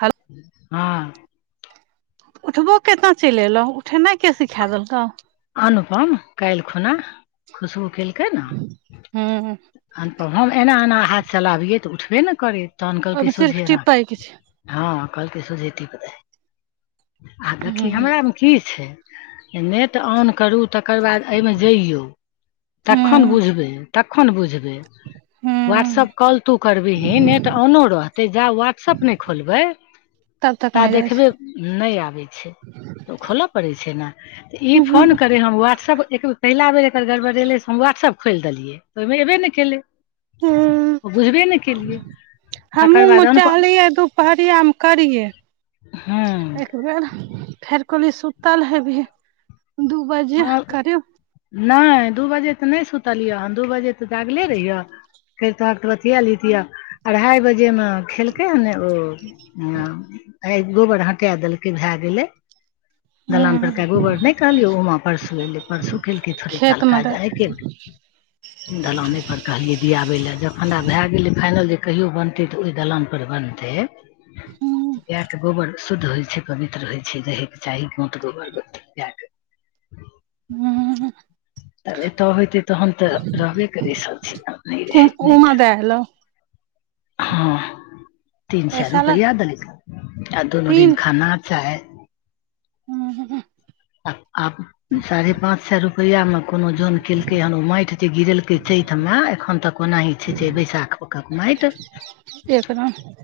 Hello हँ उठबो केना चलि अयलहुँ उठेनाइ के सिखा देलकौ अनुपम काल्हि खुना खुशबू केलकै ने ओहिमे अन तब हम एना एना हाथ चलाबियै तऽ उठबे ने करै तखन कहलकै सोझे सिर्फ एना क टिपै के छै हँ कहलकै सुझे टीप देहि आ देखी हूँ हमरा मे की छै नेट ऑन करू तकर बाद एहिमे जइयौ तखन बुझबै तखन बुझबै हुं व्हाट्सअप कॉल तू करबिही नेट ऑनो रहतै जा व्हाट्सअप नहि खोलबै तब तक ता नहि जाइ देखबे छै नहि आबै छै तऽ खोलऽ पड़ै। इ फाॅन हूँ क अरे हम व्हाट्सप एक पहिला बेर एकर गड़बड़ एलै से व्हाट्सएप खोलि देलिए ओहि मे एबे नहि कैलै बुझबे नहि केलियए हमहूँ चाहलियै दुपहरिया मे करियै एक हँ फेर कहलियी सुतल हेबही दू बजे हँ करीब नहि दू बजे तऽ नहि सुतलयै हन दू बजे तऽ जागले रहियै फेर तोहक तऽ बतिया लतिया अढ़ाई बजे मे खेलकै हने ओ ह आय दू बेर हटा देलकै भए गेलै दलान परके हूँ गोबर नहि कहलियौ ओमा परसू एयलै परसू खेलक थोड़े काल खेत मे दे काज आइके [inaudible] दलाने पर कहलियै दियाबे ले जखन भए गेलै फाइनल जे कहिो बनतै तऽ ओइ दलान पर बनते हूँ गाय के गोबर शुद्ध होय छै पवित्र होय छै रहे के चाही गोत गोबर गोत्र गायके हू तब एतऽ होते तहन तऽ रहबे करै सब चीज आब नहि रहै उमा दाय ऐलो हॅ तीन सए पैसा लए रुपया देल आ दुनो दिन खाना चाय हूँह आ आ साढ़े पांच सए रुपआ मे कोनो जोन केलकै हन ओ माटि जे गिरेलकै चैत मे एखन तक ओनाहि छै बैसाख मका माईट ह तऽ एक रंग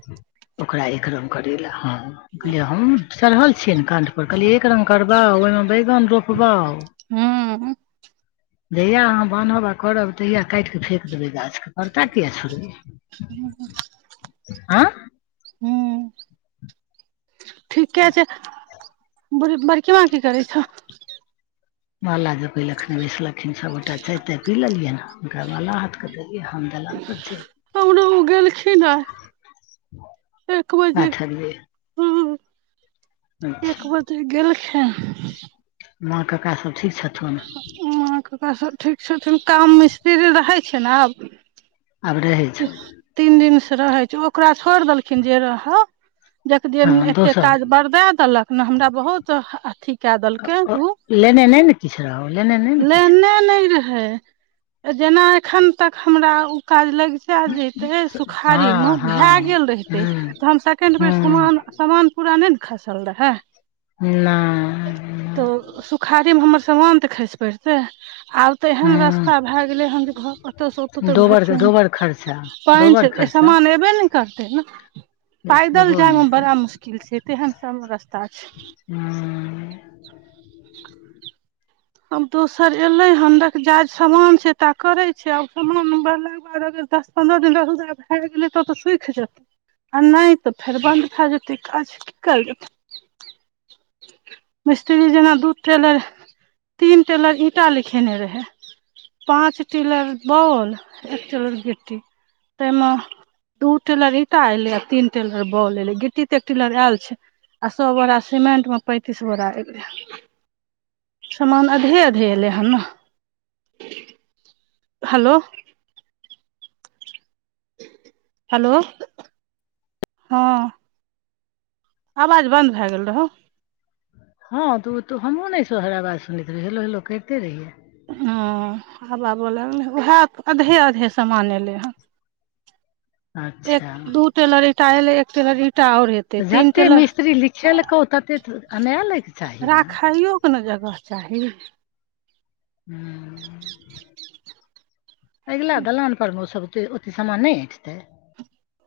ओकरा एक रंग करै लए हलिय हम चढ़ल छियै ने कण्ठ पर कहलियै एक रंग करब बाउ ओइ मे बैगन रोपबाउ हूँ जहिआ अहाँ बान्हब आ करब तहियआ काटि कऽ फेक देबै गाछके परता किया छोड़बे आ हू ठीके छै बड़ बड़की माँ की करै छ माला जपय लै अखने बैसलखिन सभगोटा चाय ताय पी लेलियनि हुनकरा माला हाथके देलियै हम हमरा ओ गेलखिन आइ [unintelligible] एक बजे पाठरियै हँ अच्छा एक बजे गेलखिन माँ कका सब ठीक छथुन माँ कका सभ ठीक छथिन काम मिस्त्री रहै छै ने आब आब रहै छौ तीन दिन से रहे छै ओकरा छोड़ देल देखिन जे रह देख दिय हँ एते दोसर काज बरदा देलक ने हमरा बहुत अथी कै दलके उ लेने नइ ने किछु रह लेने नइ ने किछु लेने नहि जेना एखन तक हमरा ओ काज लग जेतै सुखाड़ीमे हँ हँ भए गेल रहितै हूँ तऽ हम सेकेंड बेर हूँ समान सामान पूरा नहि ने खसल रहै ना तऽ सुखाड़ी मे हमर समान तऽ खसि पड़तै आब तेहन रास्ता हँ भए गेले हेन जे घर ओतय से ओत तक भरि दोबर ठेहून दोबर खर्चा पानि दोबर छै खर्चा सामान अयबे ने करतै ने पैदल एगो जाय नहि में कोइ। बड़ा मुश्किल छै तेहन सब रस्ता छै हूँ आब दोसर एले हन रख जा समान छै ता करे छै आब समान वला तकर बाद अगर दस पन्द्रह दिन रौदा आ भए गेलै तब तऽ सुखि जेतै आ नहि तऽ फेर बन्द भए जेतै काज की करल जेतै मिस्त्री जेना दू टेलर तीन टेलर ईंटा लिखेने रहै पाँच टेलर बालू एक टेलर गिट्टी ताहिमे दू टेलर ईंटा एलै आ तीन टेलर बालू एलै गिट्टी तऽ एक टेलर आयल छै आ सौ बोरा सीमेंटमे पैंतीस बोरा एलै समान अधे अधे एलै हन ने हेलो हेलो हँ आवाज बन्द भए गेल रहौ हँ तऽ ओ तऽ हमहूँ नहि तोहर आवाज सुनैत रहियौ हेलो हेलो करिते रहियै ह आब हबा बहर लागलै उएह आधे आधे समान एलै हन एक अच्छा दू टेलर ईटा एलै एक टेलर ईटा आओर एतै तऽ तीन जते टेलर मिस्त्री लिखेलकौ तते तऽ अनैय लैके चाही ने कोनो जगह चाही हू अगिला दलानपरमे ओसब ओतेक समान नहि अटतै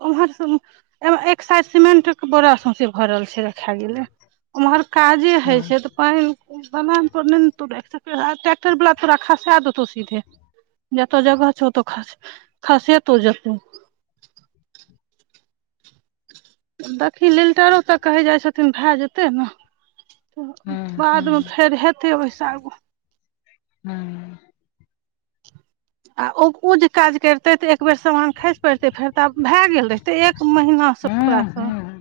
उम्हर सब एक साइड सिमेंट के बोड़ा सौंसे भरल छै रखा गेल छै उम्हर काजे होय हँ छै तऽ पानि कोन दलान पर नहि ने तूं ट्रेक्टर वाला तोरा खसा देतौ सीधे जतऽ जगह छौ ओतऽ खस खसेतौ जेतौ देखही लिल्टरो तक कहै जाइ छथिन भए जेतै ने तऽ हँ बादमे हँ फेर हेतै ओहिसँ आगू हँ आ ओ ओ जे काज करते तऽ एक बेर समान खसि पड़तै फेर तऽ आब भए गेल रहितै एक महीनासँ हँ ओकरासँ हँ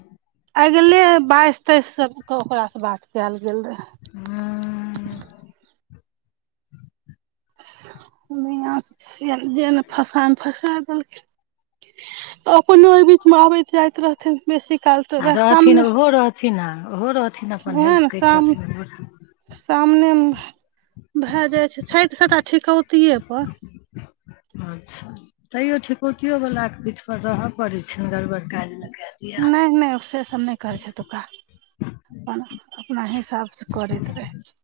आगले बाइस तेइस के ओकरासँ बात कयल गेल रहै ह्म जेन फसान फसाय देलखिन अपनो एहि बीचमे आबैत जाइत रहथिन बेसी काल तऽ आ रह रहथिन सामने ओहो रहथिन ओहो रहथिन अपन उएह हेल्प ने साम करितथिन रहथिन सामने मे भए जाय छै छै तऽ सबटा ठिकौतिये पर अच्छा तैयो ठिकौतियो वला के पीठ पर तऽ रहय पड़ैत छै ने गड़बड़ काज नहि कऽ दै नहि नहि से सब नहि करै छै ऐतौका अपन अपना हिसाबसँ करैत रहै छै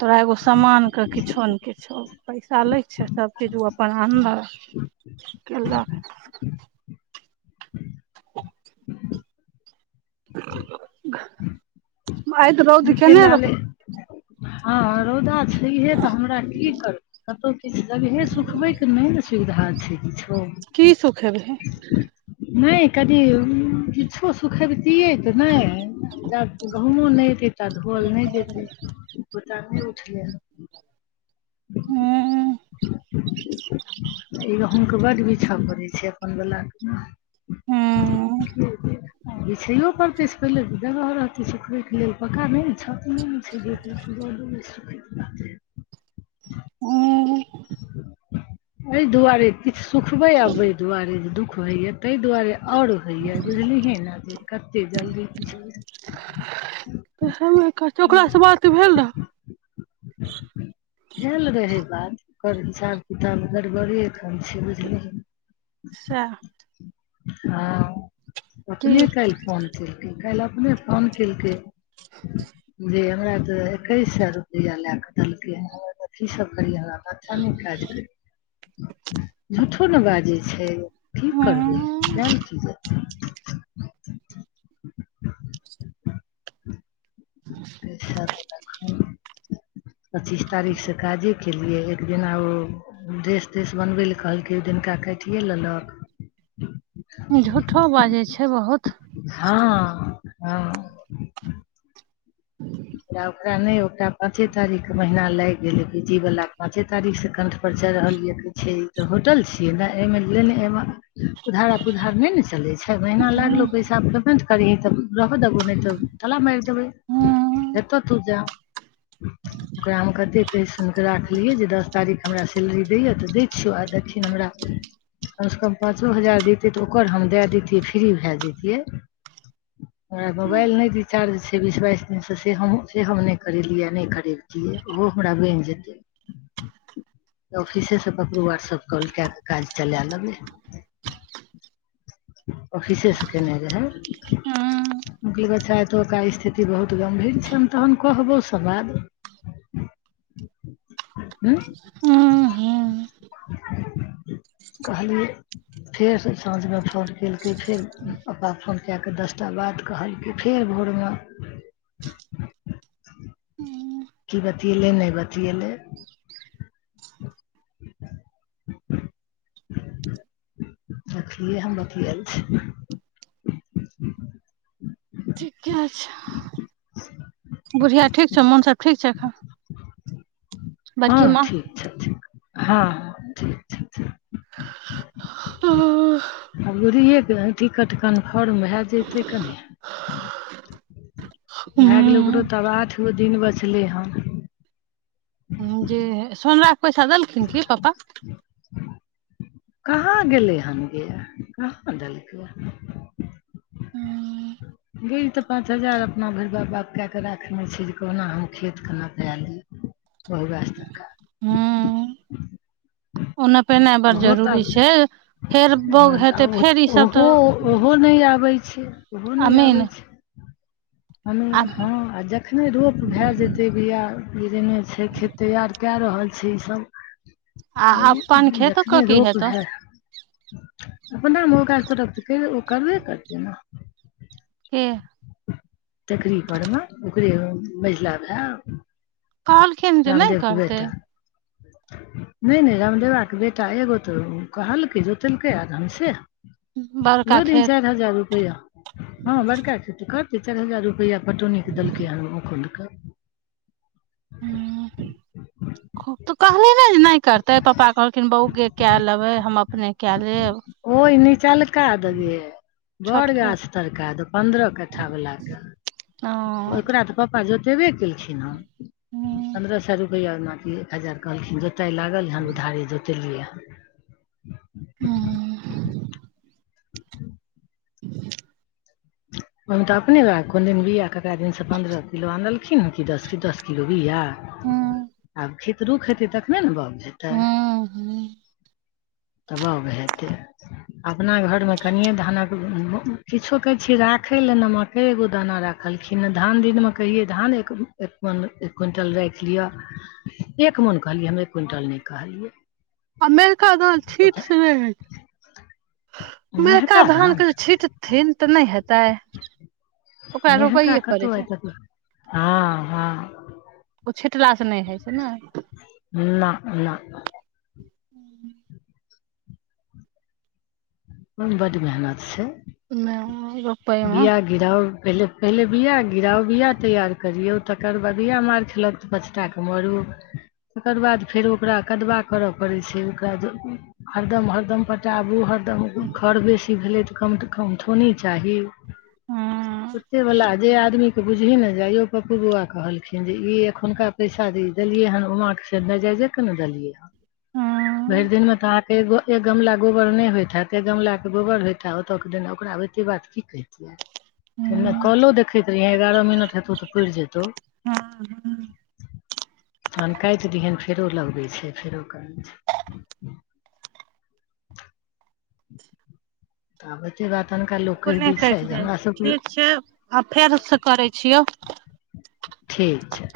तोरा एगो सामान के किछो ने किछो पैसा लै छै सभचीज ओ अपन आनलक केलक [unintelligible] आइ तऽ रौद नीक केने लाले रहौ हँ रौदा छैहे तऽ हमरा की करबै कतहु किछु जगहे सुखबैके नहि ने सुविधा छै किछो की सुखै बीहीं नहि कनि किछो सुखबतियै तऽ नहि जब गहुँमो नहि एै ता धोअल नहि जेते ई कोटा नहि उठले हँ हूँ ई गहूमके बड बिछय पड़ै छै अपन बलाके हूँ [unintelligible] बिछैयो पड़तै से पहिले जगह रहतै सुखय के लेल पका नहि ने छौ ब [unintelligible] [inaudible] ह एहि दुआरे किछु सुखबे अबहि दुआरे जे दुःख होइया तहि दुआरे आओर होइया बुझलिहै ने जे कते जल्दी [unintelligible] [inaudible] भेल रहै बात ओकर हिसाब किताब गड़बड़े एखन छी बुझलिय सॅं हँ की अपने काल्हि फोन केलकै काल्हि अपने फोन केलकै जी हमरा तऽ एकैसे रुपैआ लए क देलकै हमथी सब करियै हम माथा नहि काज कर झूठो ने बाजै छै की उ करबै कहल चीज ख पच्चीस तारीख से काजे केलियै एक दिना ओ ड्रेस त्रेस बनबै लए कहलकै ओ दिनका काटिए लेलक ह झूठो बाजै छै बहुत हँ हँ [inaudible] ओरा ओकरा नहि ओकरा पाँचे तारीखके महीना लागि गेलै बिीजी वला पाँचे तारखसँ क पर च रहल यै कहै छै ई तऽ होटल छियै ने एहिमे लेनेमे उधारा पुधार नहि ने चलै छै छओ महीना लागलौ पैसा पेमेन्ट करिही तऽ रहऽ देबौ नहि तऽ ताला मारि देबै एतऽ तू जा ओकरा हम कते कहै सुन कऽ राखलिय जे दस तारीख हमरा सैलरी दै य कमसँ कम पाँचो हजार दैतै तऽ ओकर हम दए दैतियै फ्री भए जैतियै हमरा मोबाइल नहि रिचार्ज छै बीस बाइस सँ हम से हम नहि करेलियै आ नहि करेबतियै ओहो हमरा बनि जेतै [inaudible] ऑफिसेसँ ककरो व्हाट्सअप कॉल कए कऽ काज चला लेबै [inaudible] ऑफिसेसँ केने रहैं मकल ब चे तो क स्थिति बहुत गम्भीर छैन तहन कहबो समाद हँ कहलिय फेर साँझ में फोन केल कै फेर पप्पा के फोन कए कऽ दसटा बात कहल के फेर भोर में की बतिएलै नहि बतिएलै [inaudible] देखलियै हम बतल छी ठीके छै बुढ़िया ठीक छौ मौन सब ठीक छै बड़की हाँ माँ ठीक छथीन हाँ ठीक छथीन अंगूरी टिकट कन्फर्म भए जतै कनि भए गेलै ओकरो हूँ तब आठ गो दिन बचलै हँ जे सोनरा के पैसा देलखिन की पप्पा कहाँ गेलै हेन गे कहाँ देलकै ह हँ बुझिहे तऽ पाँच हजार अपना भरि बापकऽ कऽ राखने छै, जे कहुना हम खेतके नपा ली बहु वास्ते ह ओना पहिले ओहो तऽ ह बौग तऽ हेतै फेर ई सब ओहो तऽ ओहो नहि आबै छै ओहो नहि अमीन आबै छै हम आ हँ, आ जखन एखने रोप भऽ जेतै बीआ जेरने छै, खेत तैयार कऽ रहल छै ईसभ आ अपन खेत कऽ जखने की रोप हेतौ हेतै अपना तऽ ओ करबे करतै ने हे तकरी परमे ओकरे मझिला भऽ गेलै कहलखिन जे नहि रामदेव के करतै बेटा नहि नहि रामदेवाके बेटा एगो तऽ कल्हि जोतलक एखन तऽ बड़का ओहो दिन खेत चारि हजार रुपैआ हाँ बड़का खेती करतियै चारि हजार रुपैआ पटौनीक देलकै ह ओ देलकै हुं तऽ कहलो ने जे नहि करतै पप्पा कहलखिन बौके कए लेबै हम अपने कए लेब ओहि निचलका दे गे बड़ छोटको गाछ तड़का द पन्द्रह कट्ठा बला कऽ हाँ पापा जोतेबे केलखिन हँ हूँ पन्द्रह सए रुपआ एक हजार कहलखिन जोताइ लागल हम उधारी जोतेलियै हँ ह ह ओहिमे तऽ अपने कोन दिन बीआ आनलखिन पन्द्रह किलो आनलखिन कि दस किलो बिआ हूँ आब खेत रूख रहतै, तखने ने बाग रहतै। हूँ हूँ तब बाग हेतै अपना घरमे कनिये धान राखै छी की राखै लेल ने, एक दाना राखलखिन। हँ, धान दिनमे कहियै धान क्विंटल राखि लिअ एक मोन कहलियै हँ, एक क्विंटल नहि कहलियै। आ मेहका धान छीटसँ नहि होइ छै मेहका धानके जे छीट थीन तऽ नहि हैते मेहका पड़ै कतौ छै आयत तऽ हँ-हँ ओ छीटलासँ नहि होइ छै ने। ना ना [inaudible] ओहिमे बड़ मेहनत छै [unintelligible] बिआ गिराउ पहिले-पहिले बआ गिराउ। बआ तैयार करिऔ, तकर बाद बीआ मारि देल जाइ छै पचटाके मारू [inaudible] तकर बाद फेर ओकरा कदवा करय पड़ैत छै। ओकरा जे हरदम-हरदम पटाबू। हरदम खर बेसी भेलै तऽ कम-से-कम थोड़े तऽ चाही हूँ किछु भला जे आदमी तऽ बुझिहे ने पप्पू बौआ कहलखिन जे ई एखुनका पैसा देलिअनि, ओहिसँ नजरि भर हूँ दिनमे फेर एक गमला गोबर नहि होइत तऽ एक गमलाके गोबर होतै हँ, ओतऽ देना, ओकरा होइतै। बात कहै छै हम हूँ कलो देखैत रहियै एगारह मिनट हेतौ तऽ पूरि जेतौ [inaudible] तहन काटि दहन फेरो लगबै छै फेरो करै छै [inaudible] तबत अनका लोग अपने कटि जाइ ठीक छै आ फेर से करै छियौ ठीक छै